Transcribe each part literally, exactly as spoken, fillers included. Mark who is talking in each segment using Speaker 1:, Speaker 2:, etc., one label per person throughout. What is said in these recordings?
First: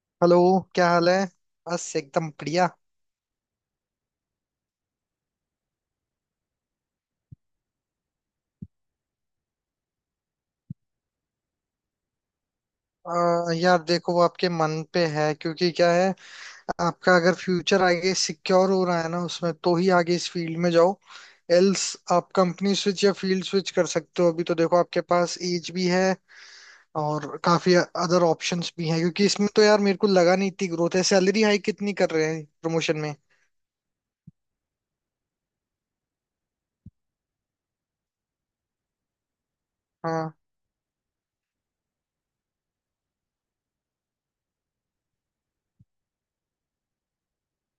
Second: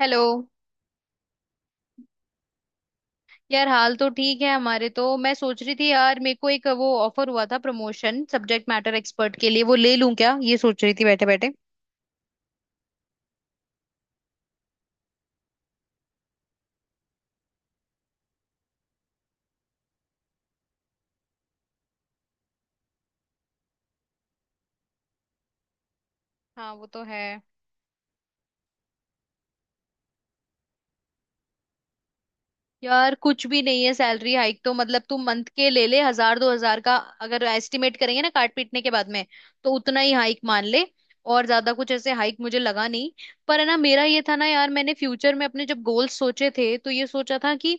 Speaker 1: Hello.
Speaker 2: Hello. क्या हाल है? बस एकदम बढ़िया।
Speaker 1: यार, हाल तो ठीक है हमारे तो। मैं सोच रही थी यार मेरे को एक वो ऑफर हुआ था प्रमोशन सब्जेक्ट मैटर एक्सपर्ट के लिए, वो ले लूं क्या, ये सोच रही थी बैठे बैठे।
Speaker 2: अ, यार देखो, वो आपके मन पे है, क्योंकि क्या है, आपका अगर फ्यूचर आगे सिक्योर हो रहा है ना उसमें, तो ही आगे इस फील्ड में जाओ। एल्स आप कंपनी स्विच या फील्ड स्विच कर सकते हो। अभी तो देखो, आपके पास एज भी है
Speaker 1: हाँ, वो तो है।
Speaker 2: और काफी अदर ऑप्शंस भी हैं, क्योंकि इसमें तो यार मेरे को लगा नहीं इतनी ग्रोथ है। सैलरी हाइक कितनी कर रहे हैं प्रमोशन
Speaker 1: यार
Speaker 2: में?
Speaker 1: कुछ भी नहीं है, सैलरी हाइक तो मतलब तू मंथ के ले ले हजार दो हजार का, अगर एस्टिमेट करेंगे ना काट पीटने के बाद में, तो उतना ही
Speaker 2: हाँ।
Speaker 1: हाइक मान ले। और ज्यादा कुछ ऐसे हाइक मुझे लगा नहीं। पर है ना मेरा ये था ना यार, मैंने फ्यूचर में अपने जब गोल्स सोचे थे तो ये सोचा था कि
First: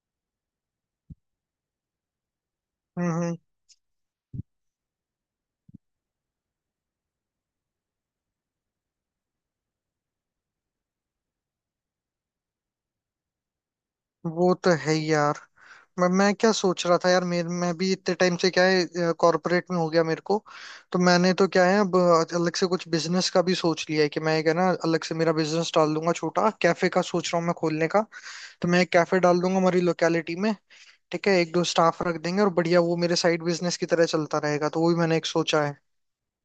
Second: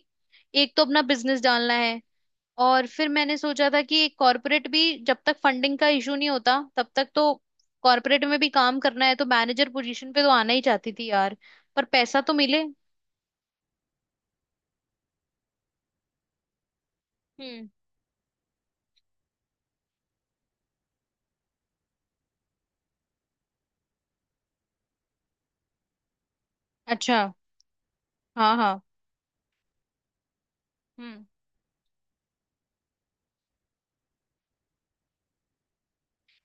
Speaker 1: एक तो अपना बिजनेस डालना है, और फिर
Speaker 2: हम्म
Speaker 1: मैंने
Speaker 2: हम्म।
Speaker 1: सोचा था कि कॉर्पोरेट भी, जब तक फंडिंग का इशू नहीं होता तब तक तो कॉर्पोरेट में भी काम करना है, तो मैनेजर पोजीशन पे तो आना ही चाहती थी यार। पर पैसा तो मिले।
Speaker 2: वो तो है ही यार। मैं मैं क्या सोच रहा था यार, मेरे
Speaker 1: हम्म।
Speaker 2: मैं भी इतने टाइम से, क्या है, कॉर्पोरेट में हो गया मेरे को। तो मैंने तो क्या है अब, अलग से कुछ बिजनेस का भी सोच लिया है कि मैं एक है ना अलग से मेरा बिजनेस डाल दूंगा। छोटा कैफे का
Speaker 1: अच्छा।
Speaker 2: सोच रहा हूँ मैं खोलने का।
Speaker 1: हाँ
Speaker 2: तो
Speaker 1: हाँ।
Speaker 2: मैं एक कैफे डाल दूंगा हमारी लोकेलिटी में।
Speaker 1: हम्म।
Speaker 2: ठीक है, एक दो स्टाफ रख देंगे और बढ़िया, वो मेरे साइड बिजनेस की तरह चलता रहेगा। तो वो भी मैंने एक सोचा है।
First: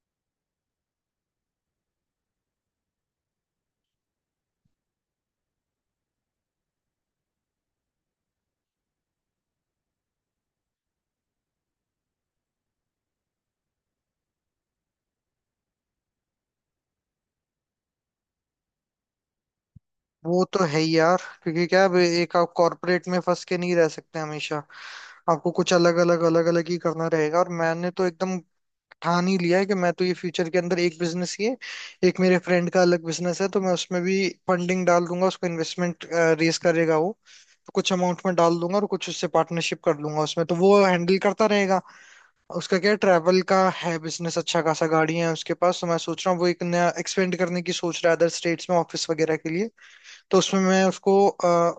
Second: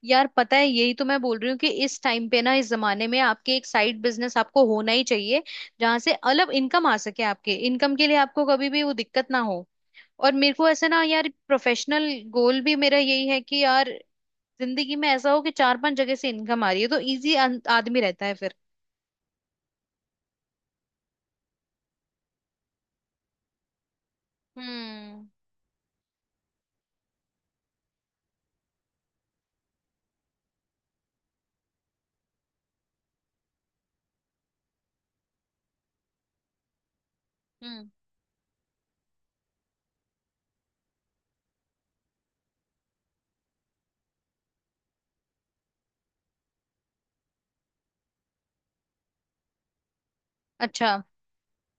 Speaker 1: यार पता है, यही तो मैं बोल रही हूँ कि इस टाइम पे ना इस जमाने में आपके एक साइड बिजनेस आपको होना ही चाहिए, जहां से अलग इनकम आ सके, आपके इनकम के लिए आपको कभी भी वो दिक्कत ना हो। और मेरे को ऐसे ना यार प्रोफेशनल गोल भी मेरा यही है कि यार जिंदगी में ऐसा हो कि चार पांच जगह से इनकम आ रही है, तो इजी आदमी रहता है फिर।
Speaker 2: वो तो है ही यार, क्योंकि क्या है, अब एक आप कॉर्पोरेट में फंस के नहीं रह सकते हमेशा।
Speaker 1: हम्म
Speaker 2: आपको कुछ अलग अलग अलग अलग ही करना रहेगा। और मैंने तो एकदम ठान ही लिया है कि मैं तो ये फ्यूचर के अंदर एक बिजनेस ही है। एक मेरे फ्रेंड का अलग बिजनेस है, तो मैं उसमें भी फंडिंग डाल दूंगा उसको, इन्वेस्टमेंट। रेस करेगा वो। तो
Speaker 1: हम्म।
Speaker 2: कुछ अमाउंट में डाल दूंगा और कुछ उससे पार्टनरशिप कर लूंगा उसमें, तो वो हैंडल करता रहेगा। उसका क्या ट्रैवल का है बिजनेस, अच्छा खासा गाड़ी है उसके पास। तो मैं सोच रहा हूँ वो एक नया एक्सपेंड करने की सोच रहा है, अदर स्टेट्स में ऑफिस वगैरह के लिए। तो उसमें मैं
Speaker 1: अच्छा।
Speaker 2: उसको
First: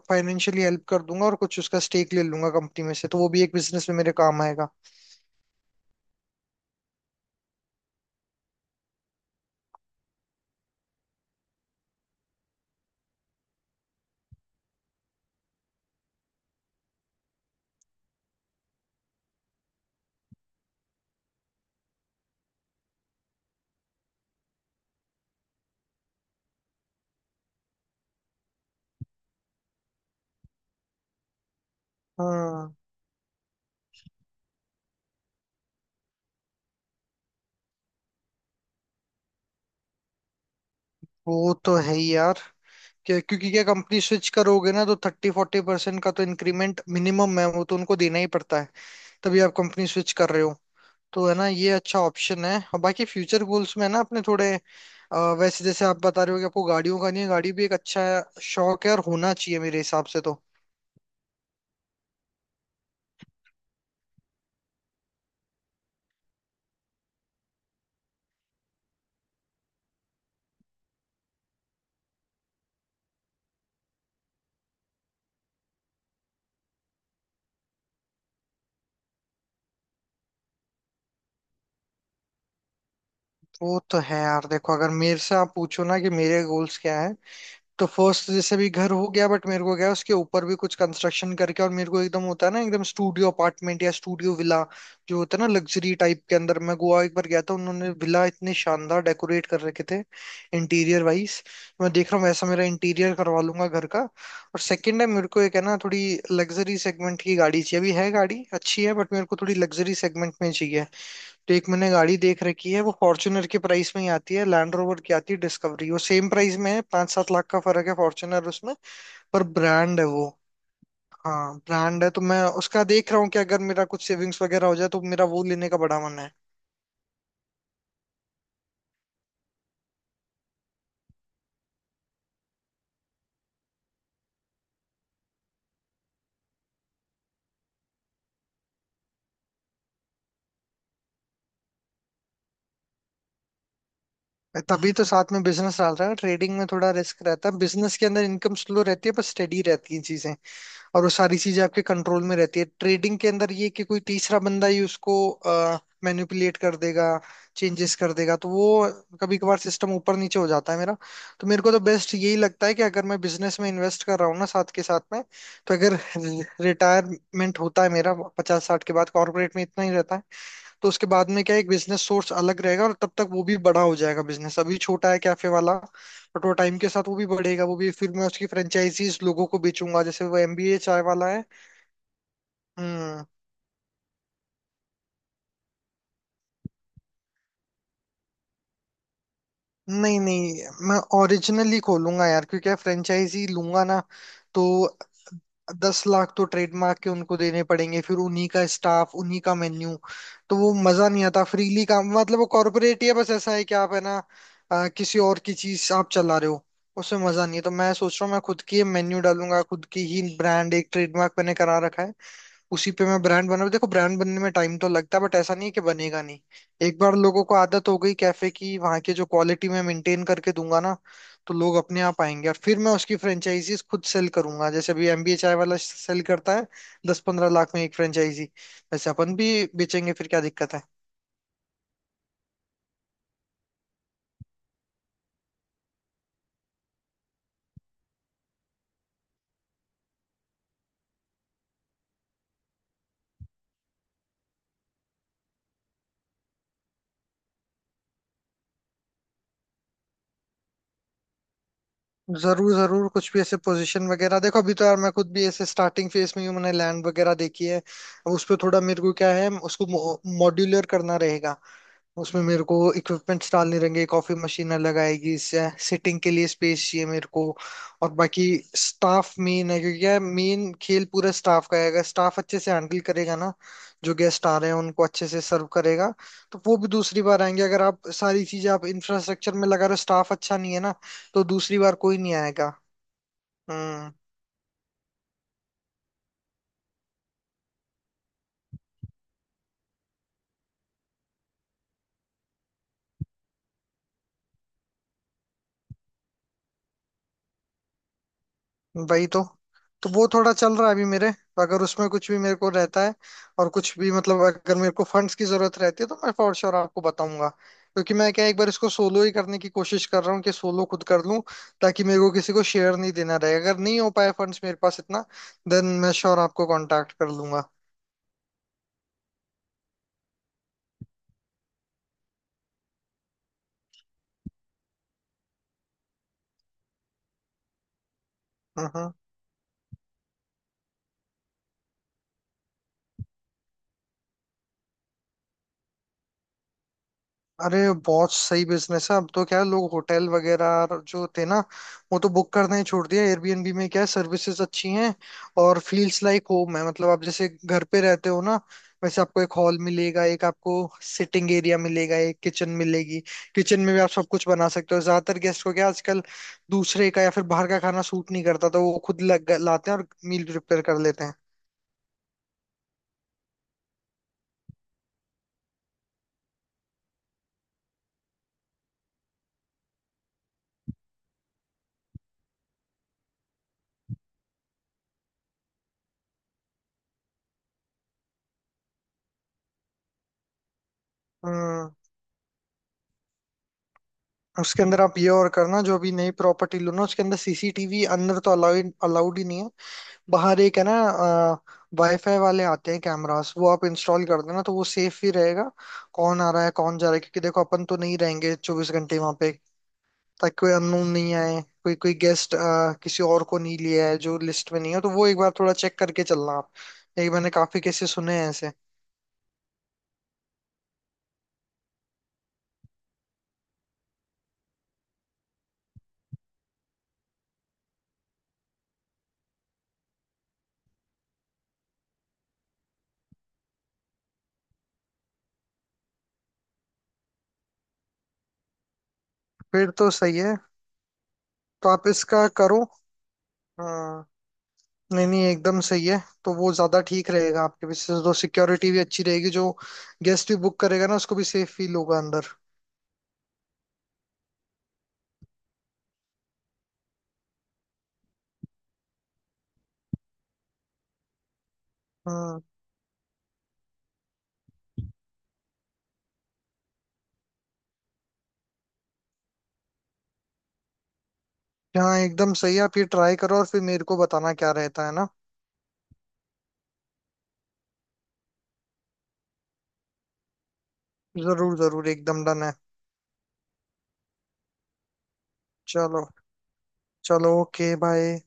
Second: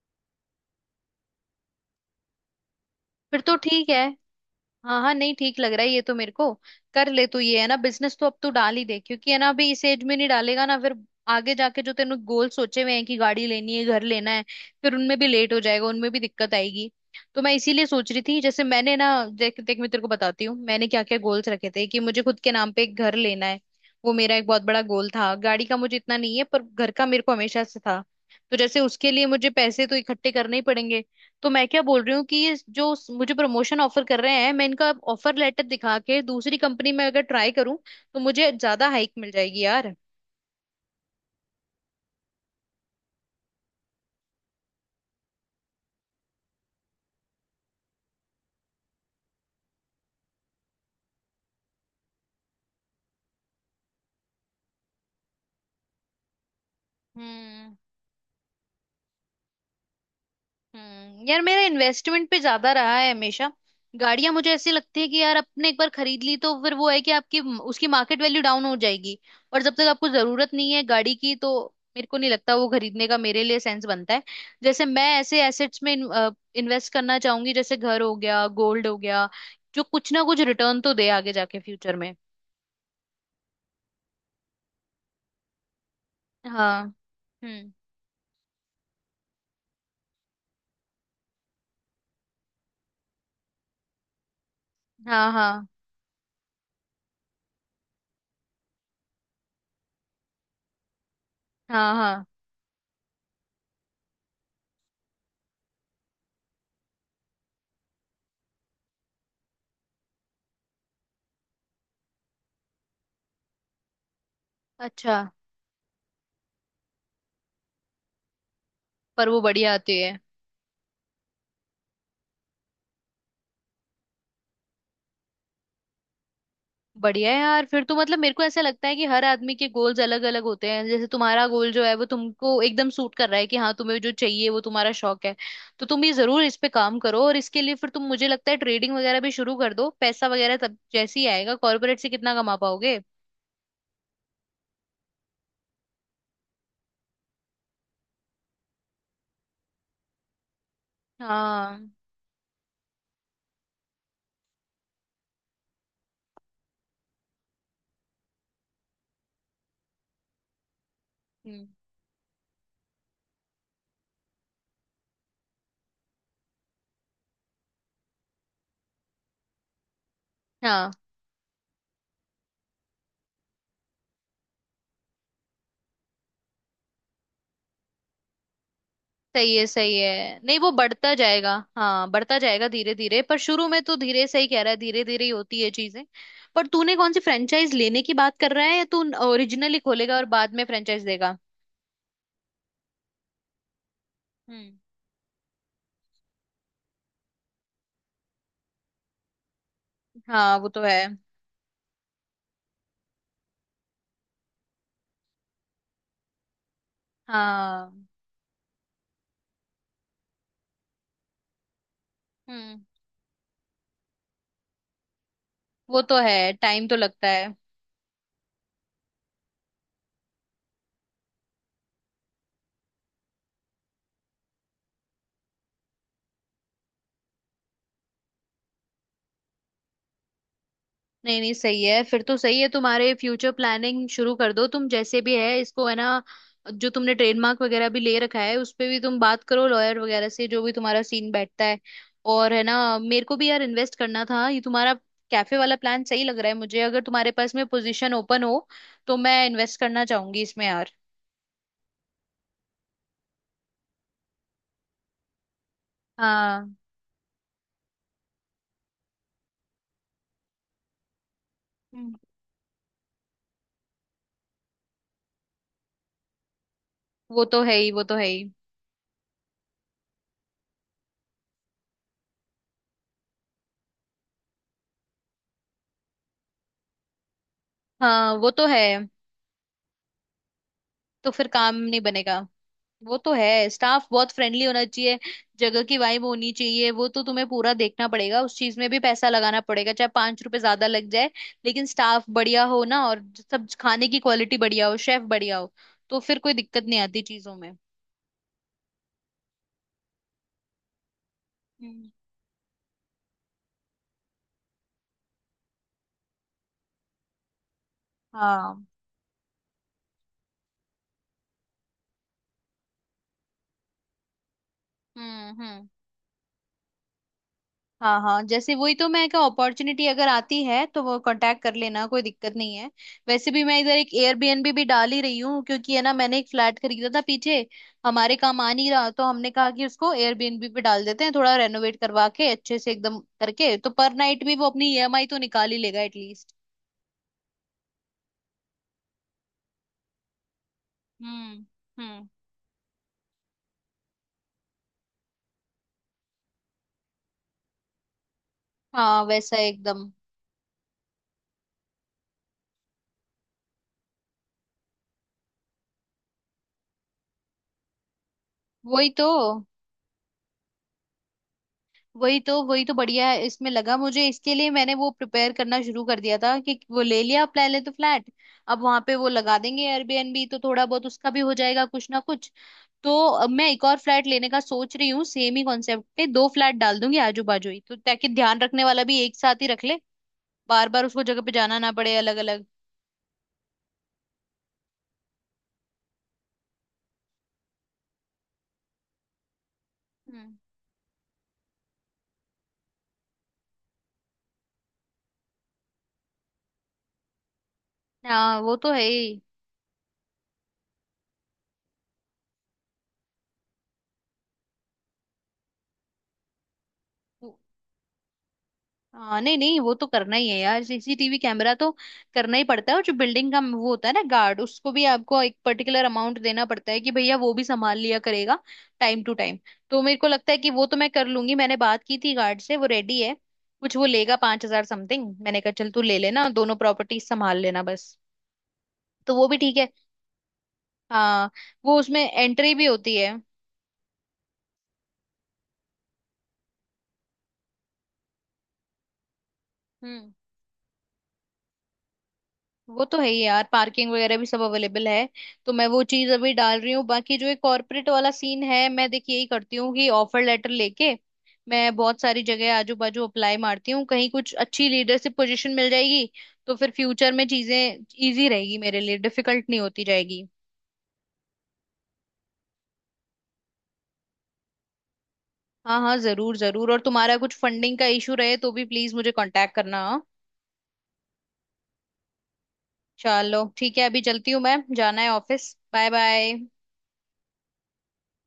Speaker 2: फाइनेंशियली हेल्प कर दूंगा और कुछ उसका स्टेक ले लूंगा कंपनी में से, तो वो
Speaker 1: फिर
Speaker 2: भी एक
Speaker 1: तो ठीक
Speaker 2: बिजनेस में
Speaker 1: है।
Speaker 2: मेरे काम आएगा।
Speaker 1: हाँ हाँ, नहीं ठीक लग रहा है ये तो मेरे को। कर ले तू ये, है ना, बिजनेस तो अब तू डाल ही दे, क्योंकि है ना अभी इस एज में नहीं डालेगा ना, फिर आगे जाके जो तेने गोल सोचे हुए हैं कि गाड़ी लेनी है घर लेना है, फिर उनमें भी लेट हो जाएगा, उनमें भी दिक्कत आएगी। तो मैं इसीलिए सोच रही थी, जैसे मैंने ना, देख देख मैं तेरे को बताती हूँ मैंने क्या क्या गोल्स रखे थे, कि मुझे खुद के नाम पे एक घर लेना है, वो मेरा एक बहुत बड़ा गोल था। गाड़ी का मुझे इतना नहीं है पर घर का मेरे को हमेशा से था। तो जैसे उसके लिए मुझे पैसे तो इकट्ठे करने ही पड़ेंगे। तो मैं क्या बोल रही हूँ कि ये
Speaker 2: हाँ,
Speaker 1: जो स- मुझे प्रमोशन ऑफर कर रहे हैं, मैं इनका ऑफर लेटर दिखा के दूसरी कंपनी में अगर ट्राई करूँ तो मुझे ज्यादा हाइक मिल जाएगी यार।
Speaker 2: वो तो है ही यार। क्या, क्योंकि क्या कंपनी स्विच करोगे ना, तो थर्टी फोर्टी परसेंट का तो इंक्रीमेंट मिनिमम है। वो तो उनको देना ही पड़ता है, तभी आप कंपनी स्विच कर रहे हो। तो है ना, ये अच्छा ऑप्शन है। और बाकी फ्यूचर गोल्स में है ना अपने थोड़े, अ, वैसे जैसे आप बता रहे हो कि आपको गाड़ियों का नहीं है, गाड़ी भी एक
Speaker 1: हम्म
Speaker 2: अच्छा शौक है और होना चाहिए मेरे हिसाब से तो।
Speaker 1: हम्म। यार मेरा इन्वेस्टमेंट पे ज्यादा रहा है हमेशा। गाड़ियां मुझे ऐसी लगती है कि यार आपने एक बार खरीद ली तो फिर वो है कि आपकी उसकी मार्केट वैल्यू डाउन हो जाएगी, और जब तक आपको जरूरत नहीं है गाड़ी की तो मेरे को नहीं लगता वो खरीदने का मेरे लिए सेंस बनता है। जैसे मैं ऐसे एसेट्स में इन्वेस्ट करना चाहूंगी, जैसे घर हो गया गोल्ड हो गया, जो कुछ ना कुछ रिटर्न तो दे आगे जाके फ्यूचर में।
Speaker 2: वो तो है यार। देखो, अगर मेरे से आप पूछो ना कि मेरे गोल्स
Speaker 1: हाँ।
Speaker 2: क्या है,
Speaker 1: हम्म।
Speaker 2: तो फर्स्ट जैसे भी घर हो गया, बट मेरे को क्या है, उसके ऊपर भी कुछ कंस्ट्रक्शन करके, और मेरे को एकदम होता है ना, एकदम स्टूडियो अपार्टमेंट या स्टूडियो विला जो
Speaker 1: हाँ
Speaker 2: होता है ना,
Speaker 1: हाँ।
Speaker 2: लग्जरी टाइप के अंदर। मैं गोवा एक बार गया था, उन्होंने विला इतने शानदार डेकोरेट कर रखे थे, इंटीरियर वाइज। मैं
Speaker 1: हाँ
Speaker 2: देख रहा
Speaker 1: हाँ।
Speaker 2: हूँ, वैसा मेरा इंटीरियर करवा लूंगा घर का। और सेकंड है, मेरे को एक है ना थोड़ी लग्जरी सेगमेंट की गाड़ी चाहिए। अभी है गाड़ी, अच्छी है, बट मेरे को थोड़ी लग्जरी सेगमेंट में चाहिए। तो एक मैंने गाड़ी देख रखी है, वो फॉर्च्यूनर के प्राइस में ही आती है। लैंड रोवर की
Speaker 1: अच्छा।
Speaker 2: आती है डिस्कवरी, वो सेम प्राइस में है, पाँच सात लाख का फर्क है फॉर्च्यूनर उसमें।
Speaker 1: पर वो
Speaker 2: पर
Speaker 1: बढ़िया आती
Speaker 2: ब्रांड है
Speaker 1: है।
Speaker 2: वो। हाँ, ब्रांड है। तो मैं उसका देख रहा हूँ कि अगर मेरा कुछ सेविंग्स वगैरह हो जाए, तो मेरा वो लेने का बड़ा मन है।
Speaker 1: बढ़िया है यार। फिर तो मतलब मेरे को ऐसा लगता है कि हर आदमी के गोल्स अलग अलग होते हैं, जैसे तुम्हारा गोल जो है वो तुमको एकदम सूट कर रहा है, कि हाँ तुम्हें जो चाहिए वो तुम्हारा शौक है, तो तुम ये जरूर इस पे काम करो, और इसके लिए फिर तुम मुझे लगता है ट्रेडिंग वगैरह भी शुरू कर दो, पैसा वगैरह तब जैसे ही आएगा कॉर्पोरेट से कितना कमा पाओगे।
Speaker 2: मैं तभी तो साथ में बिजनेस डाल रहा है। ट्रेडिंग में थोड़ा रिस्क रहता है, बिजनेस के अंदर इनकम स्लो रहती है पर स्टेडी रहती है चीजें, और वो सारी चीजें आपके
Speaker 1: हाँ।
Speaker 2: कंट्रोल में रहती है। ट्रेडिंग के अंदर ये है कि कोई तीसरा बंदा ही उसको मैनिपुलेट कर देगा, चेंजेस कर देगा। तो वो कभी कभार सिस्टम ऊपर नीचे हो जाता है मेरा। तो मेरे
Speaker 1: हम्म।
Speaker 2: को तो बेस्ट यही लगता है कि अगर मैं बिजनेस में इन्वेस्ट कर रहा हूँ ना साथ के साथ में, तो अगर रिटायरमेंट होता है मेरा पचास साठ के बाद, कॉर्पोरेट में इतना ही रहता है, तो
Speaker 1: हाँ।
Speaker 2: उसके बाद में क्या है, एक बिजनेस सोर्स अलग रहेगा और तब तक वो भी बड़ा हो जाएगा। बिजनेस अभी छोटा है कैफे वाला, बट वो टाइम के साथ वो भी बढ़ेगा। वो भी फिर मैं उसकी फ्रेंचाइजीज लोगों
Speaker 1: सही
Speaker 2: को
Speaker 1: है सही
Speaker 2: बेचूंगा, जैसे वो
Speaker 1: है, नहीं वो
Speaker 2: एम बी ए चाय
Speaker 1: बढ़ता
Speaker 2: वाला है।
Speaker 1: जाएगा, हाँ बढ़ता जाएगा धीरे धीरे,
Speaker 2: हम्म।
Speaker 1: पर शुरू में तो धीरे, सही कह रहा है, धीरे धीरे ही होती है चीजें। पर तूने कौन सी फ्रेंचाइज लेने की बात कर रहा है, या तू ओरिजिनली खोलेगा
Speaker 2: नहीं
Speaker 1: और बाद में
Speaker 2: नहीं, मैं
Speaker 1: फ्रेंचाइज देगा?
Speaker 2: ओरिजिनली खोलूंगा यार, क्योंकि फ्रेंचाइजी लूंगा ना, तो
Speaker 1: हम्म।
Speaker 2: दस लाख तो ट्रेडमार्क के उनको देने पड़ेंगे, फिर उन्हीं का स्टाफ उन्हीं का मेन्यू।
Speaker 1: हाँ
Speaker 2: तो
Speaker 1: वो
Speaker 2: वो
Speaker 1: तो है।
Speaker 2: मजा नहीं आता फ्रीली काम। मतलब वो कॉर्पोरेट ही है। बस ऐसा है कि आप है ना, अ, किसी और की चीज आप चला रहे हो, उसमें मजा नहीं है। तो
Speaker 1: हाँ।
Speaker 2: मैं सोच रहा हूँ, मैं खुद की मेन्यू डालूंगा, खुद की ही ब्रांड। एक ट्रेडमार्क मैंने करा रखा है,
Speaker 1: हम्म।
Speaker 2: उसी पे मैं ब्रांड बना। देखो, ब्रांड बनने में टाइम तो लगता है, बट ऐसा नहीं है कि
Speaker 1: वो तो
Speaker 2: बनेगा नहीं।
Speaker 1: है, टाइम तो
Speaker 2: एक बार
Speaker 1: लगता
Speaker 2: लोगों
Speaker 1: है।
Speaker 2: को आदत हो गई कैफे की, वहां के जो क्वालिटी मैं मेंटेन करके दूंगा ना, तो लोग अपने आप आएंगे। और फिर मैं उसकी फ्रेंचाइजीज खुद सेल करूंगा, जैसे अभी एम बी ए चाय वाला सेल करता है दस पंद्रह लाख में एक फ्रेंचाइजी। वैसे अपन भी बेचेंगे फिर, क्या दिक्कत है।
Speaker 1: नहीं नहीं सही है, फिर तो सही है, तुम्हारे फ्यूचर प्लानिंग शुरू कर दो तुम, जैसे भी है इसको, है ना, जो तुमने ट्रेडमार्क वगैरह भी ले रखा है उस पे भी तुम बात करो लॉयर वगैरह से, जो भी तुम्हारा सीन बैठता है, और है ना मेरे को भी यार इन्वेस्ट करना था, ये तुम्हारा कैफे वाला प्लान सही लग रहा है मुझे, अगर तुम्हारे पास में पोजीशन ओपन हो तो मैं इन्वेस्ट करना चाहूंगी इसमें यार।
Speaker 2: जरूर जरूर, कुछ भी ऐसे पोजीशन वगैरह। देखो, अभी तो यार मैं खुद भी ऐसे स्टार्टिंग फेज में ही हूँ। मैंने
Speaker 1: हाँ।
Speaker 2: लैंड वगैरह देखी है, अब उस पर थोड़ा, मेरे को क्या है, उसको मॉड्यूलर करना रहेगा।
Speaker 1: हम्म।
Speaker 2: उसमें मेरे को इक्विपमेंट्स डालने रहेंगे, कॉफी मशीन अलग आएगी, सिटिंग के लिए स्पेस चाहिए मेरे
Speaker 1: वो
Speaker 2: को।
Speaker 1: तो है ही, वो
Speaker 2: और
Speaker 1: तो है ही।
Speaker 2: बाकी स्टाफ मेन है, क्योंकि यार मेन खेल पूरा स्टाफ का है। अगर स्टाफ अच्छे से हैंडल करेगा ना, जो गेस्ट आ रहे हैं उनको अच्छे से सर्व करेगा, तो वो भी दूसरी बार आएंगे। अगर आप
Speaker 1: हाँ
Speaker 2: सारी
Speaker 1: वो तो
Speaker 2: चीजें
Speaker 1: है,
Speaker 2: आप इंफ्रास्ट्रक्चर में लगा रहे हो, स्टाफ अच्छा नहीं है ना,
Speaker 1: तो
Speaker 2: तो
Speaker 1: फिर काम
Speaker 2: दूसरी बार
Speaker 1: नहीं
Speaker 2: कोई नहीं
Speaker 1: बनेगा।
Speaker 2: आएगा।
Speaker 1: वो तो है, स्टाफ
Speaker 2: हम्म।
Speaker 1: बहुत फ्रेंडली होना चाहिए, जगह की वाइब होनी चाहिए, वो तो तुम्हें पूरा देखना पड़ेगा, उस चीज में भी पैसा लगाना पड़ेगा चाहे पांच रुपए ज्यादा लग जाए, लेकिन स्टाफ बढ़िया हो ना, और सब खाने की क्वालिटी बढ़िया हो शेफ बढ़िया हो, तो फिर कोई दिक्कत नहीं आती चीजों में।
Speaker 2: वही तो तो वो थोड़ा चल रहा है अभी मेरे। अगर उसमें
Speaker 1: हम्म।
Speaker 2: कुछ भी मेरे को रहता है और कुछ भी, मतलब अगर मेरे को फंड्स की जरूरत रहती है, तो मैं फॉर श्योर आपको बताऊंगा। क्योंकि मैं क्या, एक बार
Speaker 1: हाँ।
Speaker 2: इसको सोलो ही करने की कोशिश कर रहा हूँ कि सोलो खुद कर लूँ, ताकि मेरे को किसी को शेयर नहीं देना रहे। अगर नहीं हो पाए फंड्स मेरे पास इतना,
Speaker 1: हम्म
Speaker 2: देन
Speaker 1: हम्म।
Speaker 2: मैं श्योर आपको कांटेक्ट कर लूंगा।
Speaker 1: हाँ हाँ जैसे, वही तो मैं क्या, अपॉर्चुनिटी अगर आती है तो वो कांटेक्ट कर लेना, कोई दिक्कत नहीं है। वैसे भी मैं इधर एक एयरबीएनबी भी डाल ही रही हूँ, क्योंकि है ना मैंने एक फ्लैट खरीदा था पीछे, हमारे काम आ नहीं रहा, तो हमने कहा कि उसको एयरबीएनबी पे डाल देते हैं, थोड़ा रेनोवेट करवा के अच्छे से एकदम करके, तो पर नाइट भी वो अपनी ई एम आई तो निकाल ही लेगा एटलीस्ट।
Speaker 2: अरे, बहुत सही बिजनेस है। अब तो क्या है, लोग होटल वगैरह जो थे ना,
Speaker 1: हम्म
Speaker 2: वो
Speaker 1: हम्म।
Speaker 2: तो बुक करना ही छोड़ दिया। एयर बी एन बी में क्या है, सर्विसेज अच्छी हैं और फील्स लाइक होम है। मतलब आप जैसे घर पे रहते हो ना, वैसे
Speaker 1: हाँ
Speaker 2: आपको एक
Speaker 1: वैसा
Speaker 2: हॉल
Speaker 1: एकदम।
Speaker 2: मिलेगा, एक आपको सिटिंग एरिया मिलेगा, एक किचन मिलेगी। किचन में भी आप सब कुछ बना सकते हो। ज्यादातर गेस्ट को क्या, आजकल दूसरे का या फिर बाहर का खाना सूट नहीं करता, तो वो
Speaker 1: वही
Speaker 2: खुद
Speaker 1: तो,
Speaker 2: लग, लाते हैं और मील प्रिपेयर कर लेते हैं।
Speaker 1: वही तो, वही तो बढ़िया है इसमें, लगा मुझे इसके लिए मैंने वो प्रिपेयर करना शुरू कर दिया था कि वो ले लिया पहले तो फ्लैट, अब वहां पे वो लगा देंगे एयरबीएनबी, तो थोड़ा बहुत उसका भी हो जाएगा कुछ ना कुछ। तो अब मैं एक और फ्लैट लेने का सोच रही हूँ, सेम ही कॉन्सेप्ट पे दो फ्लैट डाल दूंगी आजू बाजू ही, तो ताकि ध्यान रखने वाला भी एक साथ ही रख ले, बार बार उसको जगह पे जाना
Speaker 2: हम्म।
Speaker 1: ना पड़े अलग अलग।
Speaker 2: उसके अंदर आप ये और करना, जो अभी नई प्रॉपर्टी लो ना, उसके अंदर सी सी टी वी अंदर तो अलाउड अलाउड ही नहीं है।
Speaker 1: हम्म।
Speaker 2: बाहर एक है ना, वाईफाई वाले आते हैं कैमरास, वो आप इंस्टॉल कर देना, तो वो सेफ ही रहेगा। कौन आ रहा है कौन जा रहा है, क्योंकि देखो अपन तो नहीं रहेंगे
Speaker 1: हाँ वो
Speaker 2: चौबीस
Speaker 1: तो है
Speaker 2: घंटे वहां पे। ताकि कोई अननोन नहीं आए, कोई कोई गेस्ट किसी और को नहीं लिया है जो लिस्ट में नहीं है, तो वो एक बार थोड़ा चेक करके चलना आप। ये मैंने
Speaker 1: ही।
Speaker 2: काफी केसेस सुने हैं ऐसे।
Speaker 1: हाँ नहीं नहीं, वो तो करना ही है यार सी सी टी वी कैमरा तो, करना ही पड़ता है, और जो बिल्डिंग का वो होता है ना गार्ड उसको भी आपको एक पर्टिकुलर अमाउंट देना पड़ता है कि भैया वो भी संभाल लिया करेगा टाइम टू टाइम। तो मेरे को लगता है कि वो तो मैं कर लूंगी, मैंने बात की थी गार्ड से वो रेडी है, कुछ वो लेगा पांच हजार समथिंग, मैंने कहा चल तू ले लेना दोनों प्रॉपर्टी संभाल लेना बस। तो वो भी ठीक है।
Speaker 2: फिर तो सही है।
Speaker 1: हाँ।
Speaker 2: तो
Speaker 1: वो
Speaker 2: आप
Speaker 1: उसमें
Speaker 2: इसका
Speaker 1: एंट्री
Speaker 2: करो।
Speaker 1: भी होती है।
Speaker 2: हाँ। नहीं नहीं, एकदम सही है। तो वो ज्यादा ठीक रहेगा आपके भी, तो सिक्योरिटी भी अच्छी रहेगी। जो
Speaker 1: हम्म।
Speaker 2: गेस्ट भी बुक करेगा ना, उसको भी सेफ फील होगा अंदर।
Speaker 1: वो तो है ही यार, पार्किंग वगैरह भी सब अवेलेबल है, तो मैं वो चीज अभी डाल रही हूँ। बाकी जो ये कॉर्पोरेट वाला सीन है मैं देखिए यही करती हूँ कि ऑफर लेटर लेके मैं बहुत सारी
Speaker 2: हम्म।
Speaker 1: जगह आजू बाजू अप्लाई मारती हूँ, कहीं कुछ अच्छी लीडरशिप पोजीशन मिल जाएगी, तो फिर फ्यूचर में चीजें इजी रहेगी मेरे लिए, डिफिकल्ट नहीं होती जाएगी।
Speaker 2: हाँ, एकदम सही है। आप ये ट्राई करो और फिर मेरे को बताना क्या रहता है ना।
Speaker 1: हाँ हाँ जरूर जरूर, और तुम्हारा कुछ फंडिंग का इशू रहे तो भी प्लीज मुझे कांटेक्ट करना, हाँ?
Speaker 2: जरूर जरूर, एकदम डन है।
Speaker 1: चलो ठीक है, अभी चलती हूँ, मैं जाना है ऑफिस, बाय
Speaker 2: चलो।
Speaker 1: बाय।
Speaker 2: चलो, ओके, बाय।